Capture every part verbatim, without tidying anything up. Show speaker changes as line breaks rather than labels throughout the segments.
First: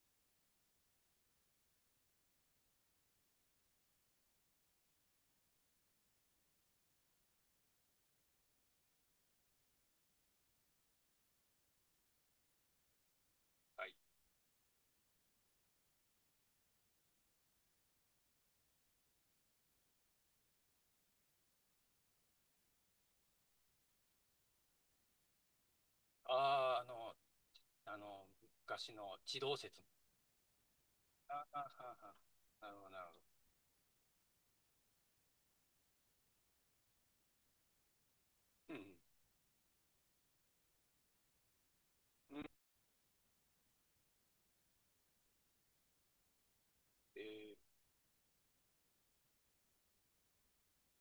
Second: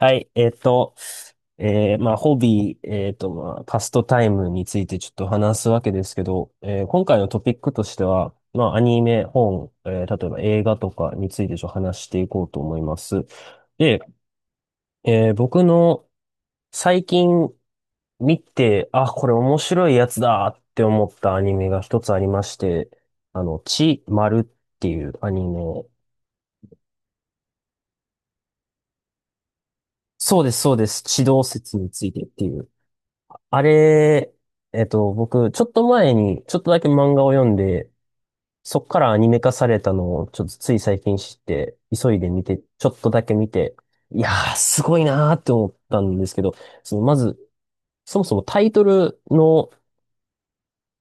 はい、えっと、えーまあ、ホビー、えっと、まあ、パストタイムについてちょっと話すわけですけど、えー今回のトピックとしては、まあ、アニメ、本、えー例えば映画とかについてちょっと話していこうと思います。
はい。
で、えー僕の最近見て、あ、これ面白いやつだって思ったアニメが一つありまして、あの、ち、まるっていうアニメ。
ああ、あの、あの、昔の地動説。
そうです、そうです。地
あ
動
あ、あ
説に
あ
ついて
あ
っていう。
なるほど、なるほど。
あれ、えっと、僕、ちょっと前に、ちょっとだけ漫画を読んで、
う
そ
ん
っからアニメ化されたのを、ちょっとつい最近知って、急いで
うん、う
見
ん、
て、ちょっとだけ見て、いやー、すごいなーって思ったんですけど、その、ま
えー、
ず、そもそもタイトルの、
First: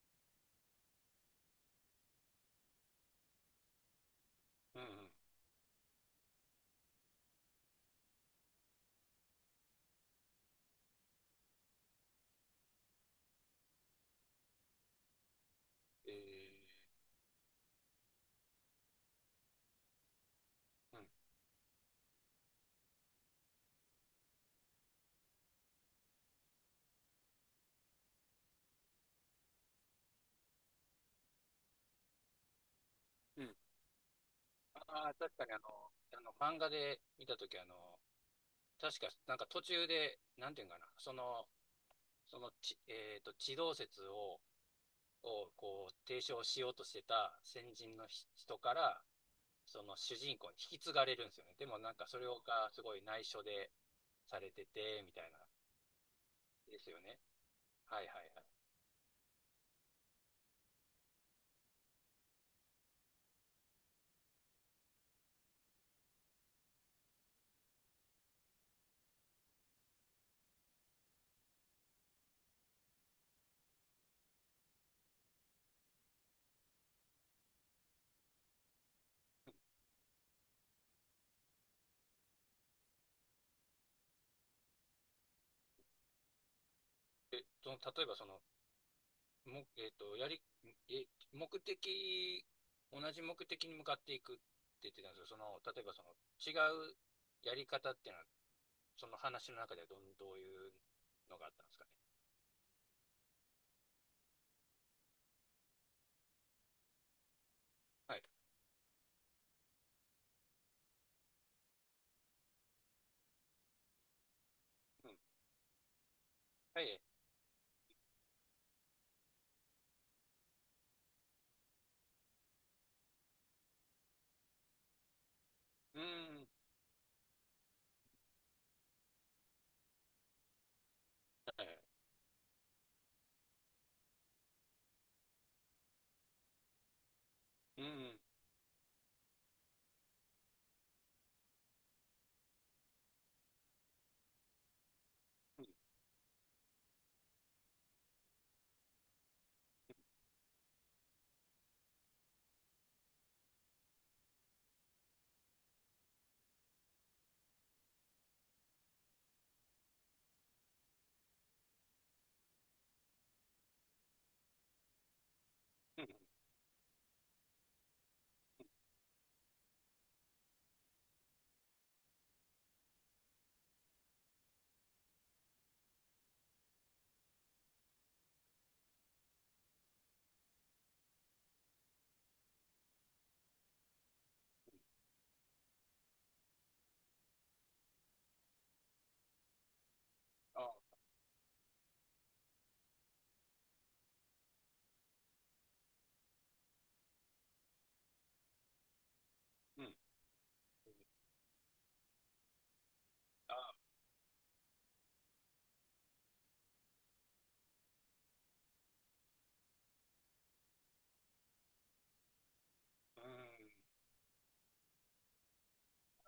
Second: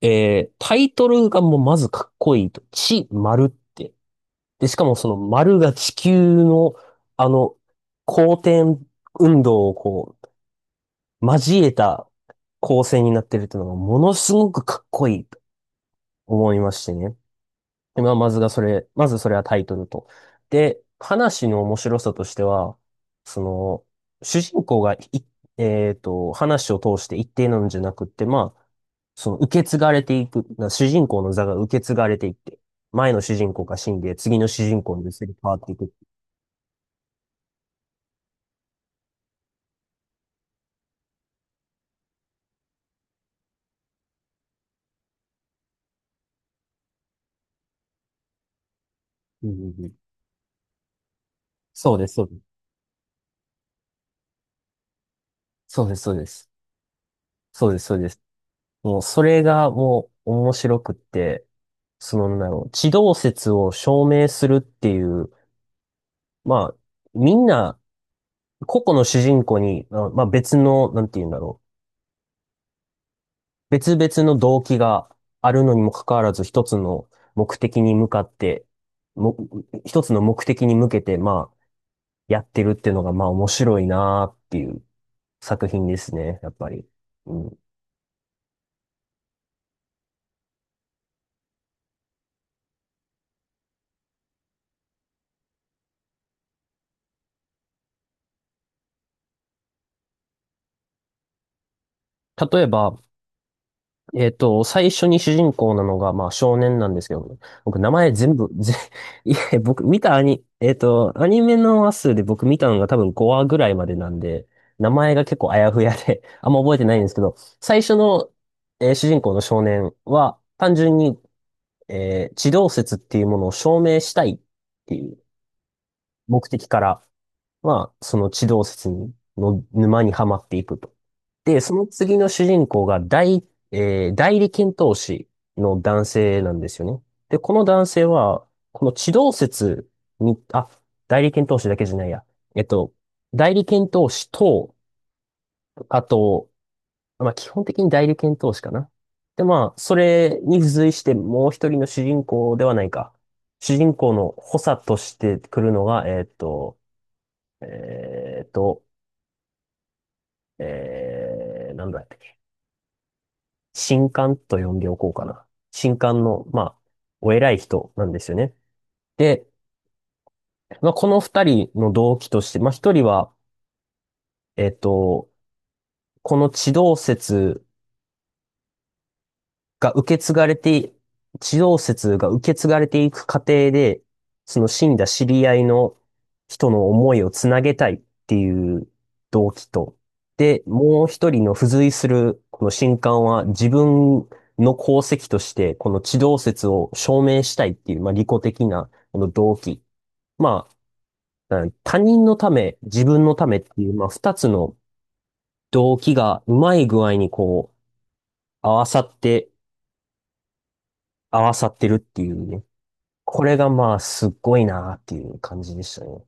えー、タイトルがもうまずかっこいいと、地、丸って。で、し
うん
か
うん、
もその丸が地球の、あの、公転運動をこう、交えた構成になってるっていうのが、ものすごくかっこいい。思いま
え
してね。で、まあ、まずがそれ、まずそれはタイトルと。で、
ー、うん、
話の面白さとしては、その、主人公がい、えっと、話を通して一定なんじゃなくって、まあ、その受け継がれていく、な主人公の座が受け継がれていって、前の主
うん。
人公が死んで、次の主人公に
ああ、
移り
確か
変
に
わ
あ
っ
の、
ていく。
あの、漫画で見たとき、あの、確か、なんか途中で、なんていうんかな、その、そのち、えっと、地動説を、を、こう、提唱しようとしてた先人のひ人から、
うんう
そ
んう
の
ん。
主人公に引き継がれるんですよね。でもな
そ
ん
うで
か
す、
そ
そ
れ
う
が
です。
すごい内緒でされてて、みたいな、
そうです、そうです。
ですよね。
そうです、そう
はいはい
です。
はい。
もう、それがもう面白くって、その、なんだろう、地動説を証明するっていう、まあ、みんな、個々の主人公に、まあまあ別の、なんて言うんだろう。別々の動機があるのにもかかわらず、一つの目的に向かって、も、一つの目的に向けて、まあ、やってるっていうのが、まあ面白いなーっていう作品ですね、やっぱり。う
え、
ん。
その、例えばその、も、えっと、やり、え、目的、同じ目的に向かっていくって言ってたんですけど、その、例えばその、違うやり方っていうのは、その話の中ではどん、どういうのがあったんですかね。
例えば、えっと、最初に主人公なのが、まあ、少年なんですけど、僕、名前
はい。
全部、ぜ、いや僕、見たアニ、えっと、アニメの話数で僕見たのが多分ごわぐらいまでなんで、名
う
前
ん。
が結構あやふやで、あんま覚え
は
てない
い。
んですけど、最初の、えー主人公の少年は、単純に、えー地動説っていうものを証明したいっていう
う
目
ん。
的から、まあ、その地動説の沼にはまっていくと。で、
はい。
その次の主人公が代、えー代理検討士の男性なんですよね。で、この
う
男性
ん。
は、この地動説に、あ、代理検討士だけじゃないや。えっと、代理検討士と、
うん。
あと、まあ、基本的に代理検討士かな。で、まあ、それに付随してもう一人の主人公ではないか。主人公の補佐として来るのが、えっと、えっと、えー、なんだったっけ。神官と呼んでおこうかな。神
うん。
官の、まあ、お偉い人なんですよね。で、まあ、この二人の動機として、まあ、一人は、えっと、この地動説が受け継がれて、地動説が受け継がれていく過程で、その死んだ知り合いの人の思いをつなげたいっていう動機と、で、
あ、
もう一人の付随するこの神官は自分の功績として、この地動説を証明したいっていう、まあ、利己的なこの動機。
うん。
まあ、他人のため、自分のためっ
あ、
ていう、まあ、二つの動機がうまい具合にこう、合わさって、合わさってるっていうね。
うん。
これがまあ、すっごいなっていう感じでしたね。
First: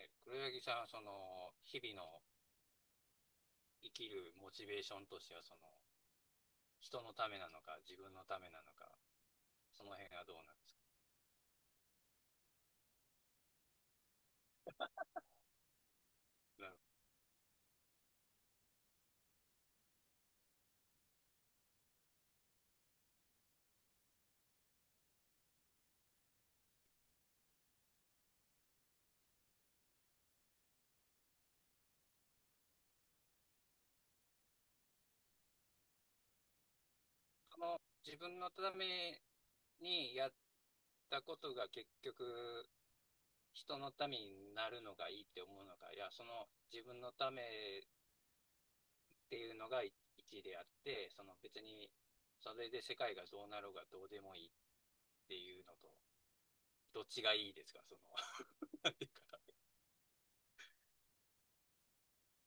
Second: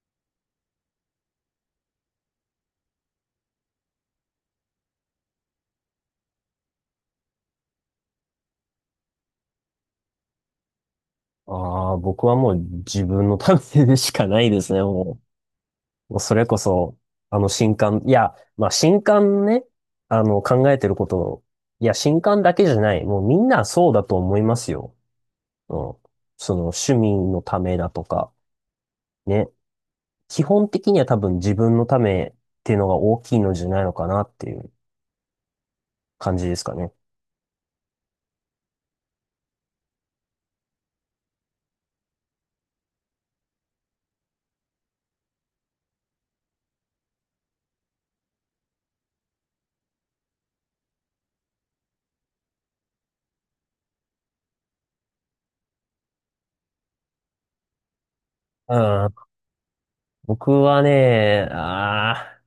え、黒柳さんはその、日々の生きるモチベーションとしては、その、人のためなのか、自分のためなのか、その辺はどうなんですか。
ああ、僕はもう自分のためでしかないですね、もう。もうそれこ
なる
そ、あの新刊、いや、まあ新刊ね、あの考えてることを、いや、新刊だけじゃない、もうみんなそうだと思いますよ。うん。その趣味のためだとか、ね。基本的には多分自分のためっていうのが大きいのじゃないのかなっていう感じですかね。
その自分のためにやったことが結局人のためになるのがいいって思うのか、いや、その自分のためっていうのが一一であって、その別にそれで世界がどうなろうがどうでもいいっていうのと、どっちがいいですか、その
う
なんてい
ん。
うか、
僕はね、ああ、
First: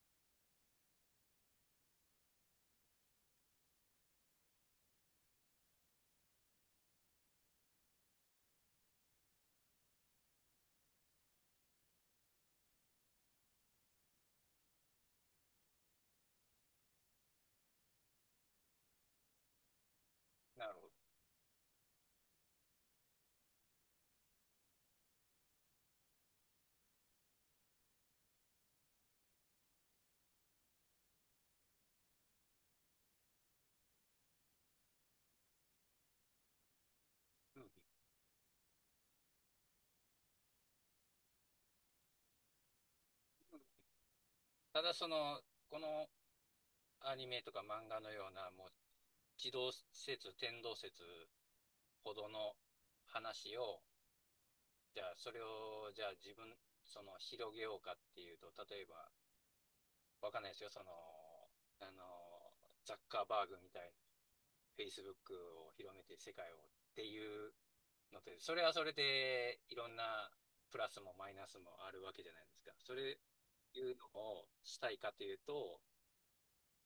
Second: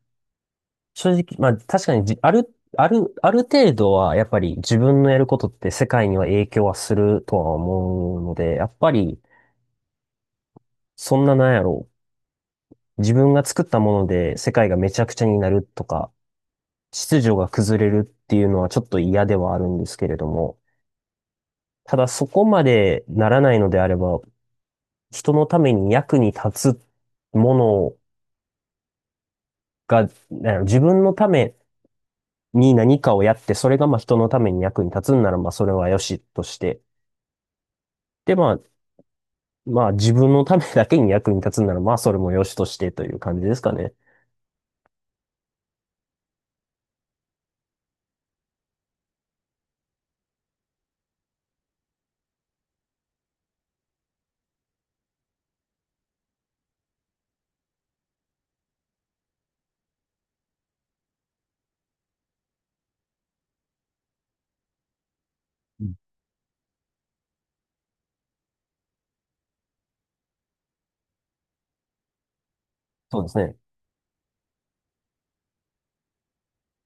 正直、まあ確かにじ、ある、ある、ある程度はやっぱり自分のやることって世界には影響はするとは思うので、やっぱりそんななんやろう。自分が作ったもので世界がめちゃくちゃになるとか、秩序が崩れるっていうのはちょっと嫌ではあるんですけれども、
なるほど。
ただそこまでならないのであれば、人のために役に立つものが、なんやろ自分のために何かをやって、それがまあ人のために役に立つんならまあそれはよしとして、
うん。
で、まあ、まあ自分のためだけに役に立つなら、まあそれも良しとしてという感じですかね。
ただその、このアニメとか漫画のような、もう、地動説、天動説ほどの話をじゃあ、それを、じゃあ自分、その、広げようかっていうと、例えば、わかんないですよ、その、あの、ザッカーバーグみたいに、フェイスブック を
うん、
広めて世界をっていうのって、それはそれで、いろんなプラスもマイナスもあるわけじゃないですか。それ
そうですね。
いうのをしたいかというと、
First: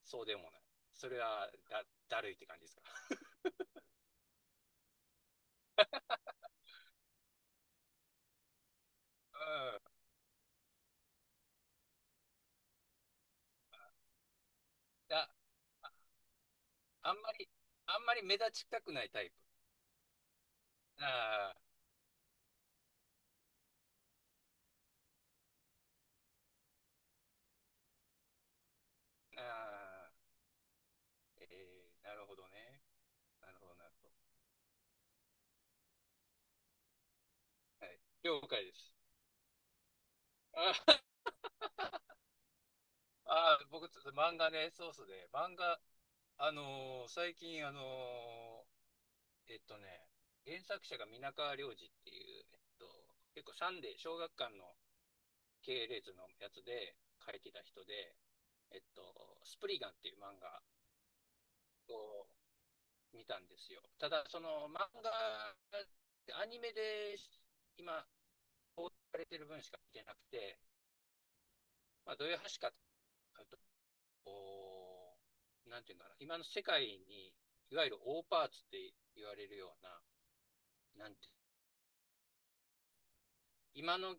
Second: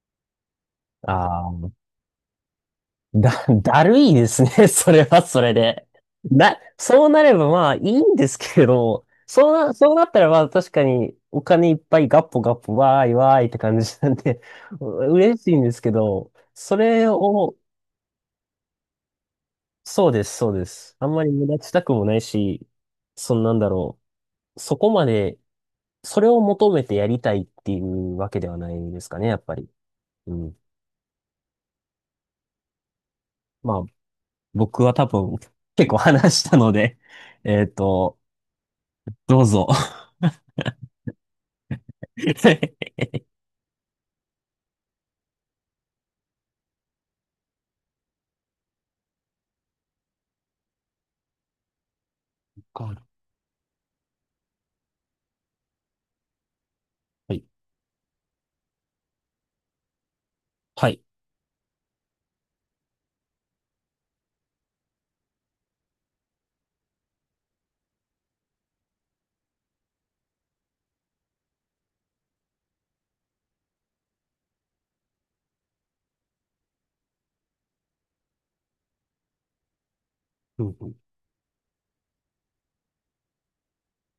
そうでもない。それ
あ
は
あ、
だ、だるいって感じですか。
だ、だるいですね。それはそれで。な、そうなればまあいいんですけれど、
う
そうな、そう
ん。
なったらまあ確かにお金いっぱいガッポガッポわーいわーいって感じなんで、
だ、
嬉しいんですけ
あ
ど、それ
あんまり、
を、
あんまり目立ちたくないタイプ。
そうです、そうです。あんまり無
あ
駄したくもないし、そんなんだろう。そこまでそれを求めてやりたいっていうわけではないですかね、や
あ、
っぱり。
ああ。
うん。
えー、なるほどね。なるほど、
まあ、
なるほど。
僕は多分結構話したので、えっ
はい。
と、
了解です。
どうぞ。
ああー、僕、漫画ね、そうそうで、漫画、あのー最近、あのーえっとね、原作者が皆川亮司っていう、えっと、
は
結構サンデー、小学館の系列のやつで書い
い。
てた人で、えっと、スプリガンっていう漫画
はい。
を見たんですよ。ただ、その漫画、アニメで今、放送されてる分しか見てなくて、まあ、どういう話かっあとこうなんていうんだ今の世界に、いわゆる大パーツって言われるような、
うんうん
なんて、今の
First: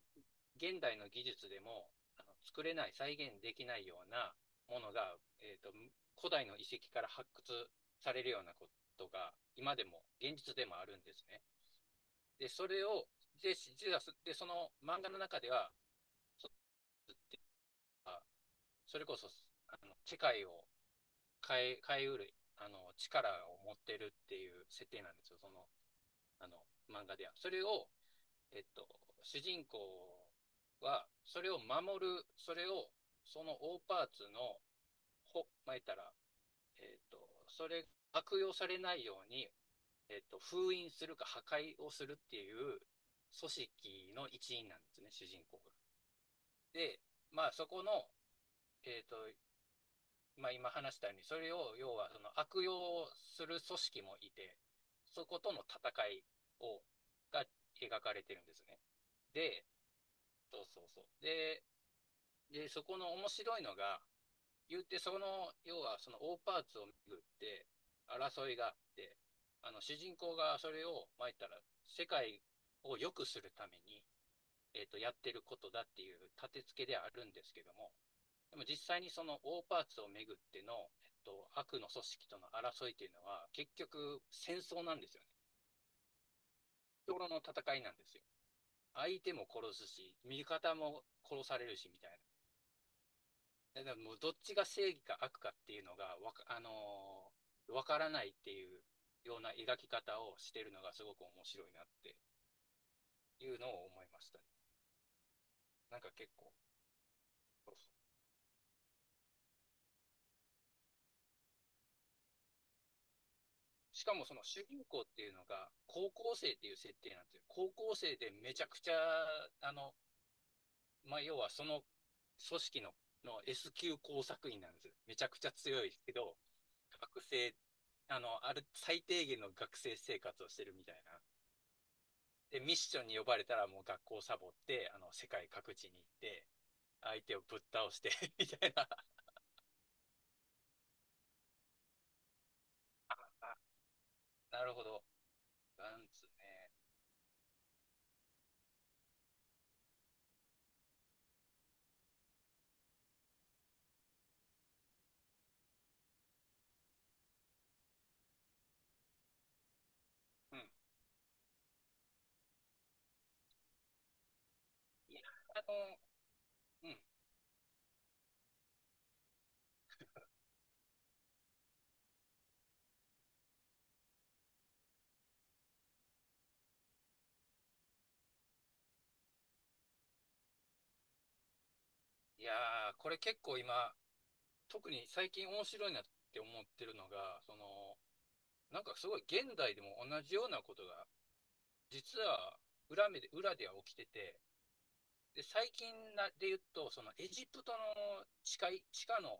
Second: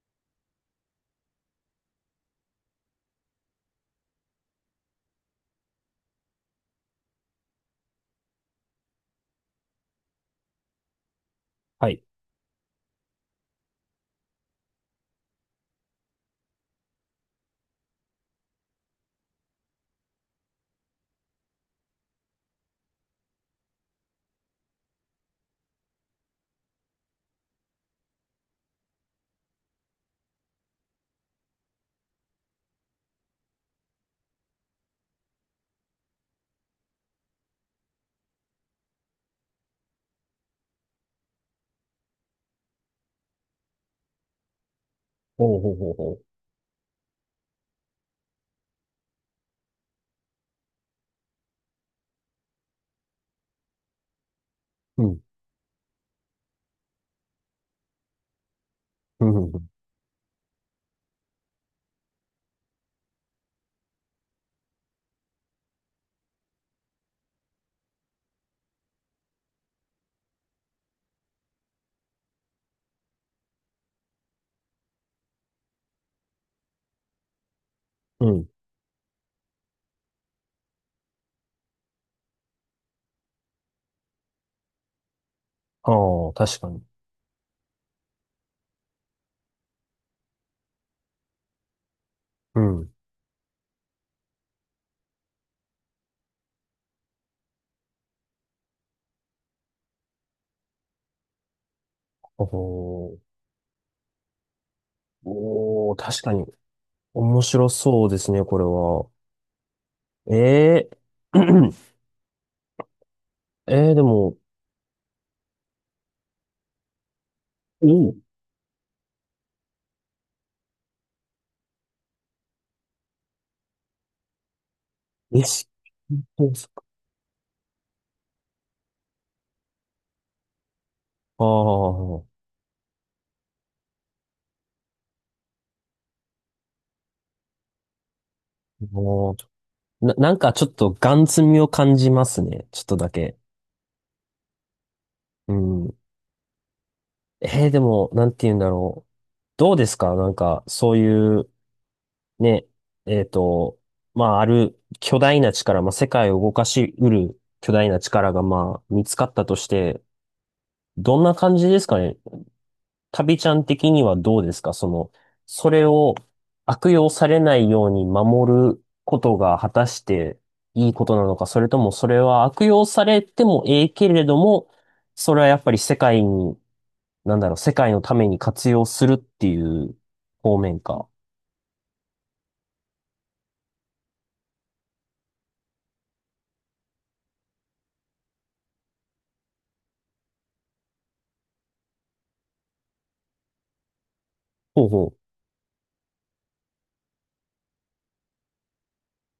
現代の技術でもあの作れない、再現できないようなものが、えっと、古代の遺跡から発掘されるようなことが、今でも、現実でもあるんですね。
はい。
で、それを、で、実はでその漫画の中では、そそれこそ、あの世界を変え、変えうる、あの、力を持ってるっていう設定なんですよ、その、あの、漫画では。それを、えっと、主人公は、それを守る、それを、その大パーツの、ほ、まえたら、えっと、それ、悪用されないように、えっと、封印するか破壊をするっていう組織の一員なんですね、主人
ほ
公
う
が。
ほうほうほ
で、まあ、そこの、えっと、まあ、今話したように、それを要はその悪用する組織もいて、
う。うん。
そことの戦いをが描かれてるんですね。
うん。うんう
で、
ん。
そうそうそう。で、でそこの面白いのが、言ってその要はその大パーツを巡って争いがあって、あの主人公がそれを、まいたら世界を良くするために、えっとやってることだっていう立て付けではあるんですけども、
うん。
でも実際にその大パーツをめぐっての、えっと、悪の組織との争いというのは、結局戦争なんですよね。
ああ、確かに。
日頃の戦いなんですよ。相手も殺すし、味方も殺されるし、みたい
うん。
な。だからもうどっちが正義か悪かっていうのが、わか、あのーわからないっていうような描き方をしてるのがすごく面白いなって
おー
いうのを思いましたね。
おー、
なんか
確
結
かに。
構。
面白
そうそ
そうですね、これは。ええー えー
う
で
しかもそ
も、
の主人公っていうのが高校生っていう設定なんですよ。高
お
校
お、
生でめちゃくちゃ、あの、まあ、要はその組織のの エスきゅう工作員なんですめちゃく
レ
ちゃ
シ
強いけ
ピ
ど、
工作。
学生、あの、ある、最低限の学生生活をしてるみたいな。
ああ、あ
で、ミッションに呼ばれたらもう学校をサボって、あの、世界各地に行って、相手をぶっ倒して みたいな。
あな、なんかちょっとガン積みを感じますね。ちょっとだ け。
なるほど。
うん。
なんつね。
えー、でも、なんて言うんだろう。どうですかなんか、そういう、ね、えっと、まあ、ある巨大な力、まあ、世界を動かしうる巨大な力が、まあ、見つかったとして、
うん。
どんな感じですかね旅ちゃん的にはどうですかその、
いや、あ
そ
の、
れを悪
うん。
用されないように守ることが果たしていいことなのか、それともそれは悪用されてもええけれども、それはやっぱり世界に、なんだろう、世界のために活用するっていう方面か。
いやー、これ結構今、特に最近面白いなって思ってるのが、その、なんかすごい現代でも同じようなことが実は裏目で裏では起きてて、
ほうほう。
で最近なで言うと、そのエジプトの地下地下の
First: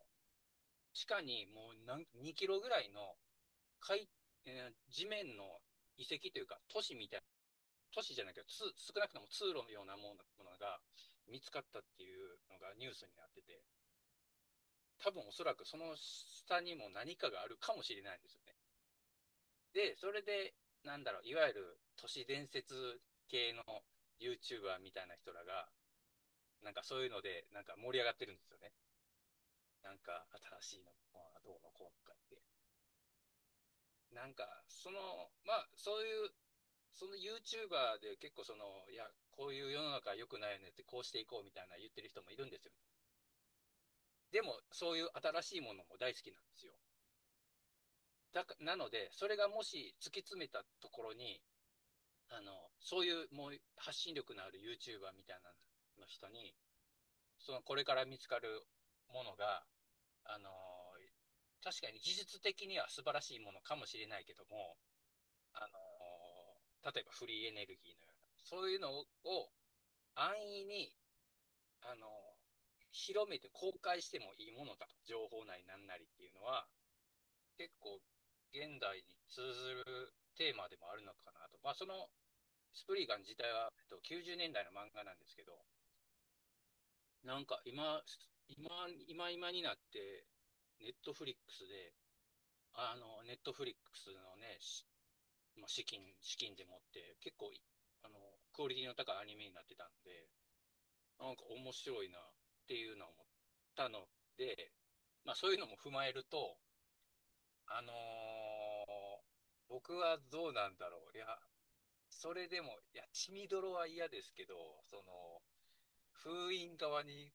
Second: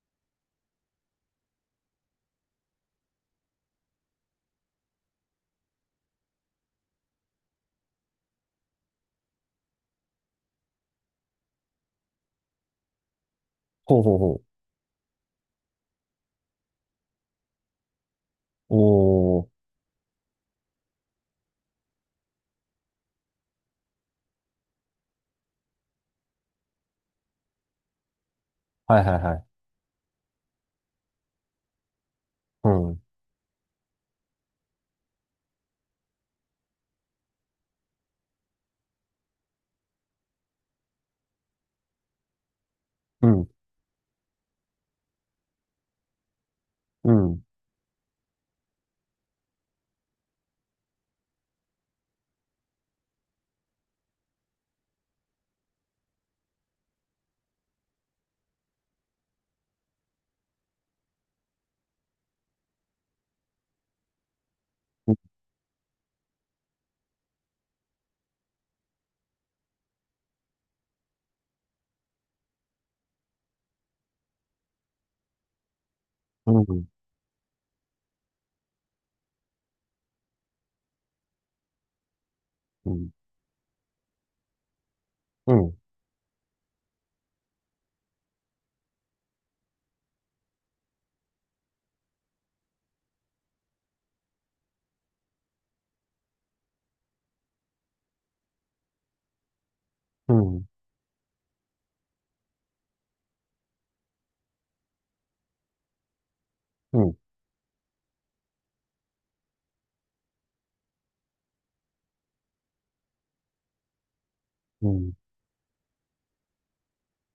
地下にもう何にキロぐらいの海、えー地面の遺跡、都市じゃないけど、つ少なくとも通路のようなものものが見つかったっていうのがニュースになってて、
ほうほうほう。
多分おそらくその下にも何かがあるかもしれないんですよね。
おー。
で、それで、なんだろう、いわゆる都市伝説系の YouTuber みたいな人らが、なんかそういうので、なんか盛り上がってるんですよね。
はいはいはい。
なんか新しいのがどうのこうのかって。
うん。
なんか、その、まあ、そういう、その YouTuber で結構その、いや、こういう世の中良くないよねって、こうしていこうみたいな言ってる人もいるんですよね。
うん。
でも、そういう新しいものも大好きなんですよ。
うん。
だかなので、それがもし突き詰めたところに、あの、そういうもう発信力のある YouTuber みたいなの人に、そのこれから見つかるものが、あのー確かに技術的には素晴らしいものかもしれないけども、
うん。
あのー例えばフリーエネルギーのような、そういうのを安易に、あのー広めて公開してもいいものだと、情報内なんなりっていうの
う
は、
ん。
結構現代に通ずるテーマでもあるのかなと。まあ、そのス
う
プリ
ん。
ーガン自体は、えっと、きゅうじゅうねんだいの漫画なんですけ
う
ど、
ん。
なんか今、今、今今になって、ネットフリックスで、あの、ネットフリックスのね、しまあ、資金、資金でもって、結構あの、クオリティの高いアニメになってたんで、なんか面白いなっていうのを思ったので、まあそういうのも踏まえると、
うん。
あのー僕はどうなんだろう。いや、それでも、いや、血みどろは嫌ですけど、
う
そ
ん。
の、封印側に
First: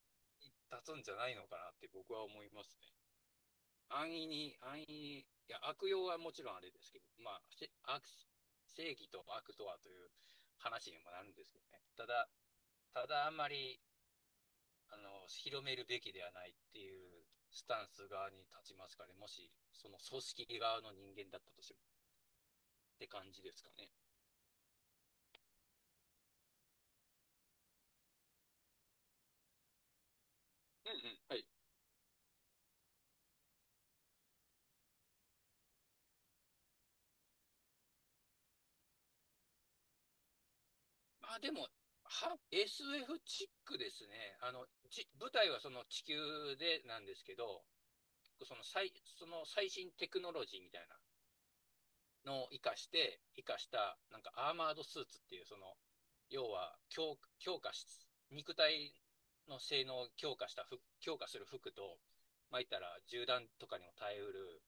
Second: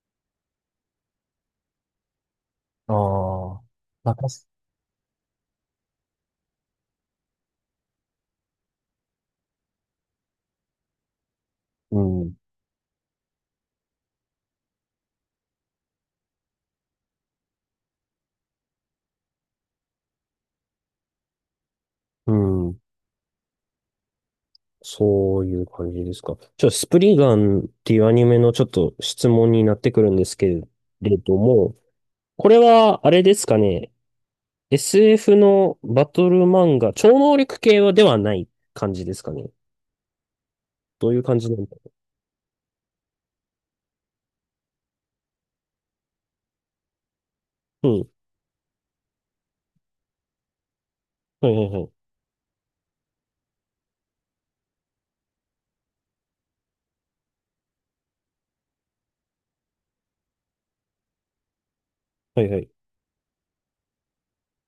立つんじゃないのかなって僕は思いますね。
ああ。
安
ま
易
たす。
に、安易に、いや、悪用はもちろんあれですけど、まあ、悪正義と悪とはという話にもなるんですけどね。
う
ただ、
ん。
ただあんまり、あの、広めるべきではないっていうスタンス側に立ちますかね。もし、その組織側の人間だったとしても
うん。
って感じですかね。
そういう感じですか。ちょ、スプリガンっていうアニメのちょっと質問になってくるんですけれ
うんうん。
ど
はい。
も、これは、あれですかね。エスエフ のバトル漫画、超能力系はではない感じですかね。どういう
ま
感
あ
じ
で
なん
も、
だ。
は エスエフ チックですね。あの、ち舞台はその地球でなんですけど、
うん。
その最、その最新テクノロジーみたい
はいはいはい。
なのを活かして、活かした、なんかアーマードスーツっていう、その、要は強、強化し、肉体の性能を強化した服、強化する服と、
はい
ま
は
あ、言
い。
ったら銃弾とかにも耐えうる、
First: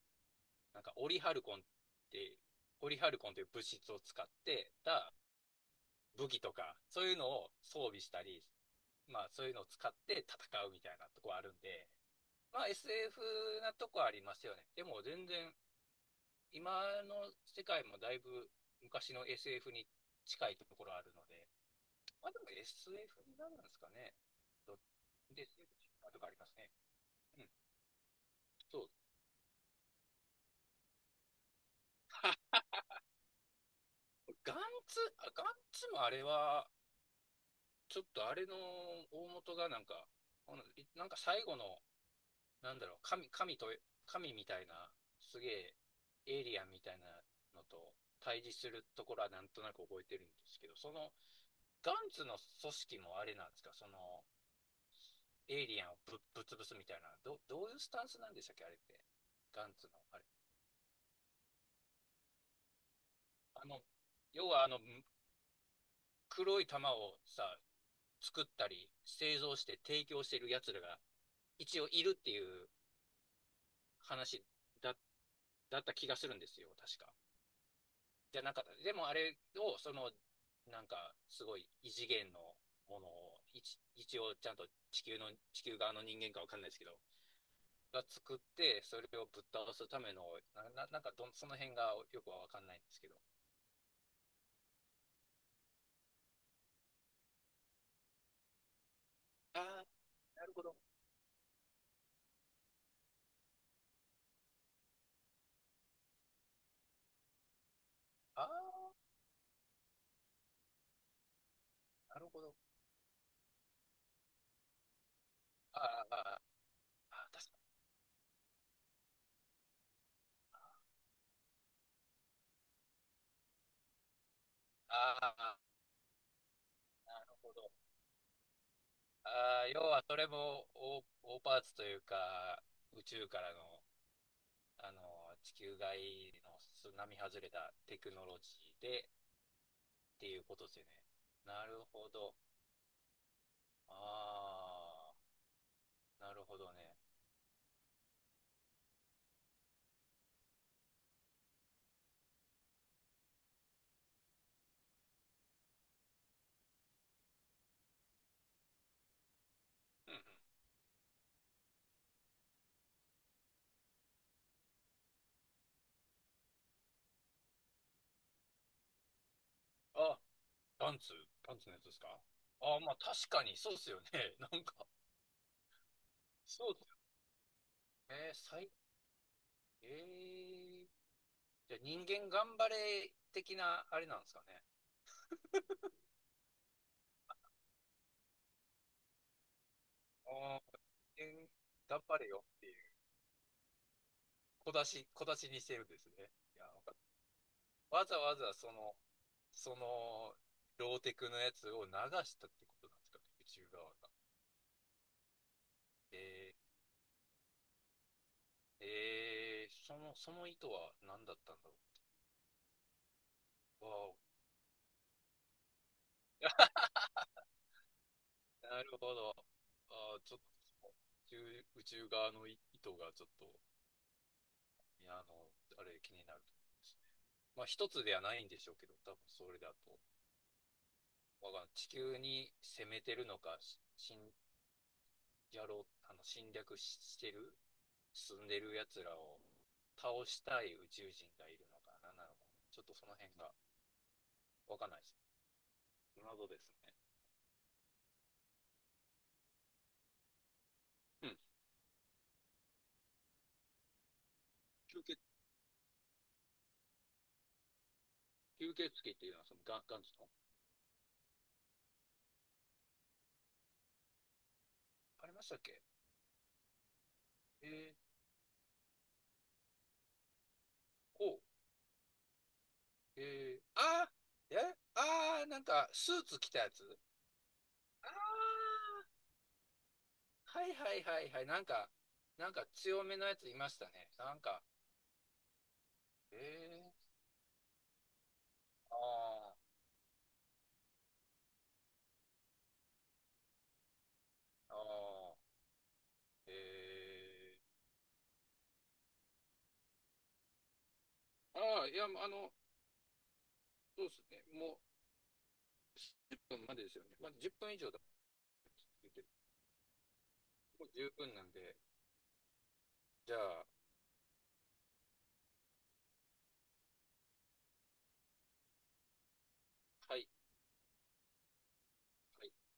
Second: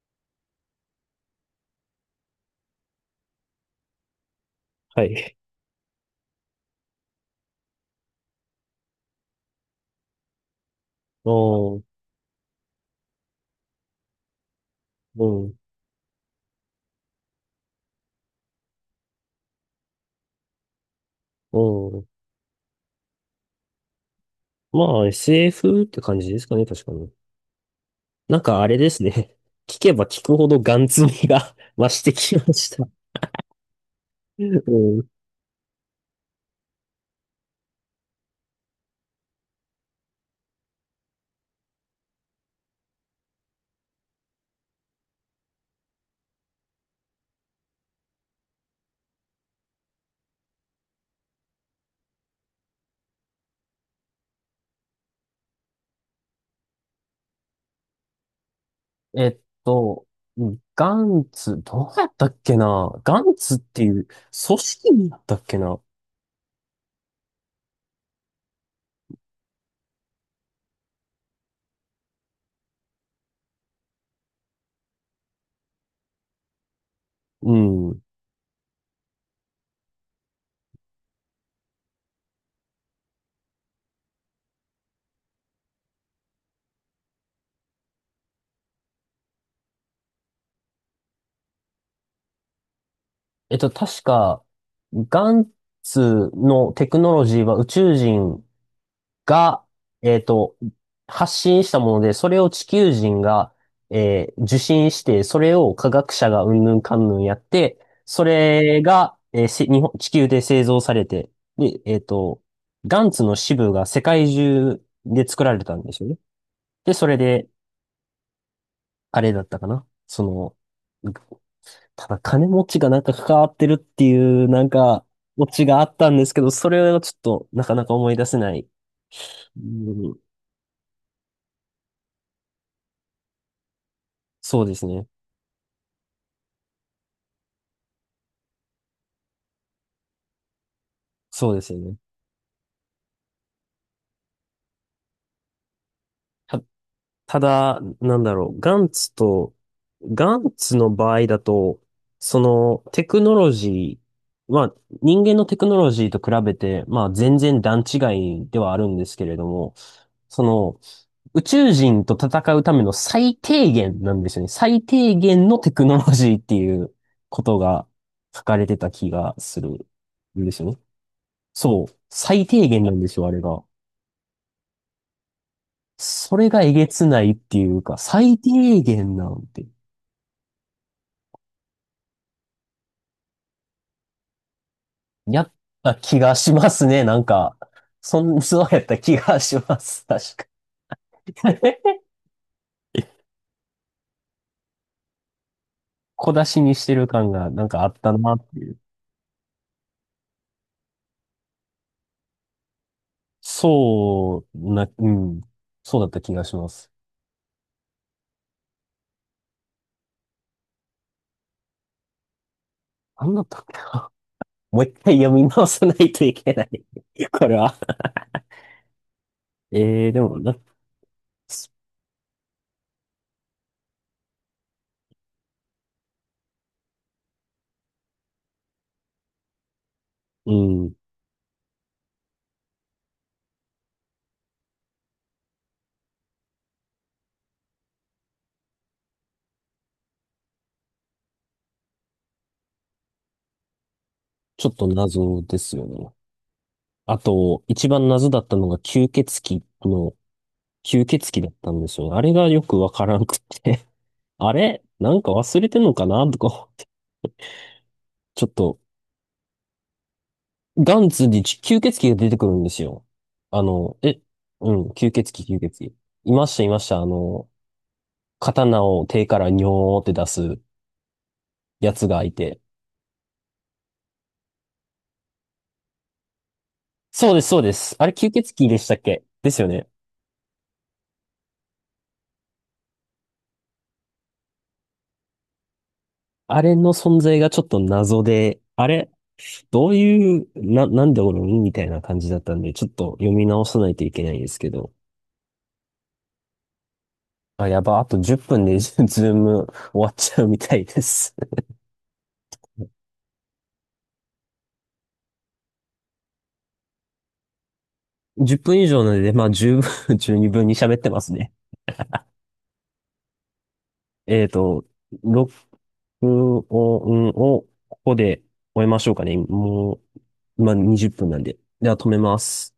なんかオリハルコンって、オリハルコンという物質を使って
は
た
い。
武器とか、そういうのを装備したり、まあそういうのを使って戦うみたいなと
あ
こあるんで、
あ。
まあ エスエフ なとこありますよね。でも
う
全然、
ん。
今の世界もだいぶ昔の エスエフ に近いところあるので、
うん。
まあでも エスエフ になるんですかね。
まあ、
エスエフ
エスエフ っ
で、
て
と
感
か
じ
あり
で
ま
す
す
かね、
ね。
確かに。
うん、
なんかあれ
そう。
ですね。聞けば聞くほどガン積みが 増してきました。う
ガンツ、
ん。
ガンツもあれは、ちょっとあれの大元がなんか、のなんか最後のなんだろう、神、神と、神みたいな、すげえ、エイリアンみたいなのと対峙するところはなんとなく覚えてるんですけど、その、ガンツの組織もあれなんですか、その、エイリアンをぶ、ぶつぶすみたいな、ど、どういうスタンスなんでしたっけ、あれって。
えっ
ガンツの、
と、
あれ。
ガンツ、どうやったっけなガンツっ
あの、
ていう
要
組
はあの、
織だったっけな。
黒い玉をさ、作ったり、製造して提供してる奴らが一応いるっていう話だ、だった気がするんですよ、確か。
うん。
じゃなかった。でもあれを、その、なんか、すごい異次元のものを、一一応ちゃんと地球の、地球側の人間かわかんないですけど、が作って、それをぶっ倒すための、な、ななんかどその辺がよくはわかんないんですけど。
えっと、確か、ガンツのテクノロジーは宇宙人
あ
が、
あ、
えっ
なる
と、
ほど。
発信したもので、それを地球人が、えー受信して、それを科学者がうんぬんかんぬんやって、そ
ああ、
れが、えーせ日本、地球で製造されて、で、えっ
なるほ
と、
ど。
ガンツの支部が世界中で作られた
あ
んですよ
あ、
ね。で、そ
あ
れ
あ、確
で、
かに。
あれだったかな。その、ただ金持ちがなんか関わってるっていう、なんか、
あ
オ
あ、
チがあったんですけど、それはちょ
な
っ
る
と
ほ
な
ど。
かなか思い出せない。う
ああ、要はそ
ん、
れも大、大パーツというか、宇宙からの、
そうです
あの、
ね。
地球外のす外れたテクノロジーで、っていうことですよね。
そうで
な
すよ
る
ね。
ほど。ああ、なるほ
た、
どね。
ただ、なんだろう、ガンツと、ガンツの場合だと、そのテクノロジー、まあ人間のテクノロジーと比べて、まあ全然段違いではあるんですけれども、
うん
そ
う
の宇宙人と戦うための最低限なんですよね。最低限のテクノロジーっていうことが書かれてた気がす
ん。
る
あ、
んですよね。
パンツ、パンツのや
そ
つで
う。
すか。
最低
ああ、
限な
まあ
んですよ、
確
あれ
かに
が。
そうですよね。なんか、
それが
そ
え
うで
げ
すよ
つないっていうか、
ね。
最
最、
低限なんて、
ええ、じゃあ人間頑張れ的なあれなんですかね。
やった気がしますね。なんか、そん、そうやった気がします。確か
ああ、人間
に。
頑張れよっていう、小出し、小出しにしてるんです ね。
小出
い
し
や、わ
にし
か
て
っ
る感がなんかあった
た。
な
わ
っ
ざわざ
てい
そ
う。
の、その、ローテクのやつを流したってことなんですかね、宇宙側が。
そうな、うん。そうだっ
え
た気が
ー
します。
えー、その、その意図は何だったんだろ
なんだったっけ
う。わ
な。
お。
もう一回読み直さないとい
い
けない。
や、
これは。
なるほど。
えー、
あ
で
ー、ちょ
も
っ
な、
と、宇宙、宇宙側の意図がちょっと、いや、あの、あれ気になるところですね。まあ、一つではないんでしょうけど、多分それだと、
うん。
わかんない、地球に攻めてるのか、し侵、やろう、あの、侵略ししてる、住んでる奴らを倒したい宇宙人がいるのか、なんなのか、ちょっとその辺が
ちょっ
わ
と
かんないです。
謎ですよね。
謎ですね。
あと、一番謎だったのが吸血鬼の吸
う
血
ん。
鬼だったんですよ。あれがよくわからんくて あれ
吸
な
血
んか忘れてんのかなとか思って。ちょっ
吸
と、
血鬼っていうのはそのガンガンズの。
ガンツに吸血鬼が出てくるんですよ。あの、え、うん、吸
あ
血
りました
鬼、吸
っけ。
血鬼。いました、いました。あの、
え
刀を手からニョーって出す
ー、お。
やつがいて。
えー、あー、え、あー、なんかスーツ着たやつ。
そうです、そうです。あれ
あ
吸血鬼でしたっけですよね。
ー、はいはいはいはい、なんか、なんか強めのやついましたね、なんか。え
あれの
ー、
存在がちょっと謎で、あれ
あ
どういう、な、なんでおるんみたいな感じだったんで、ちょっと読み直さないといけないんですけ
ー、
ど。
あー、え
あ、やば、あとじゅっぷんで ズーム終わっちゃうみたいです。
ー、あー、いや、あの、そうですね、もうじゅっぷんまでですよね。まあじゅっぷん以上だ、
じゅっぷん以上なので、まあ十分、十二分に
もう
喋って
十
ます
分な
ね。
んで、じゃあ、
えっと、録音をここで終えましょうかね。も
はい。
う、まあにじゅっぷんなんで。では止めま
はい。
す。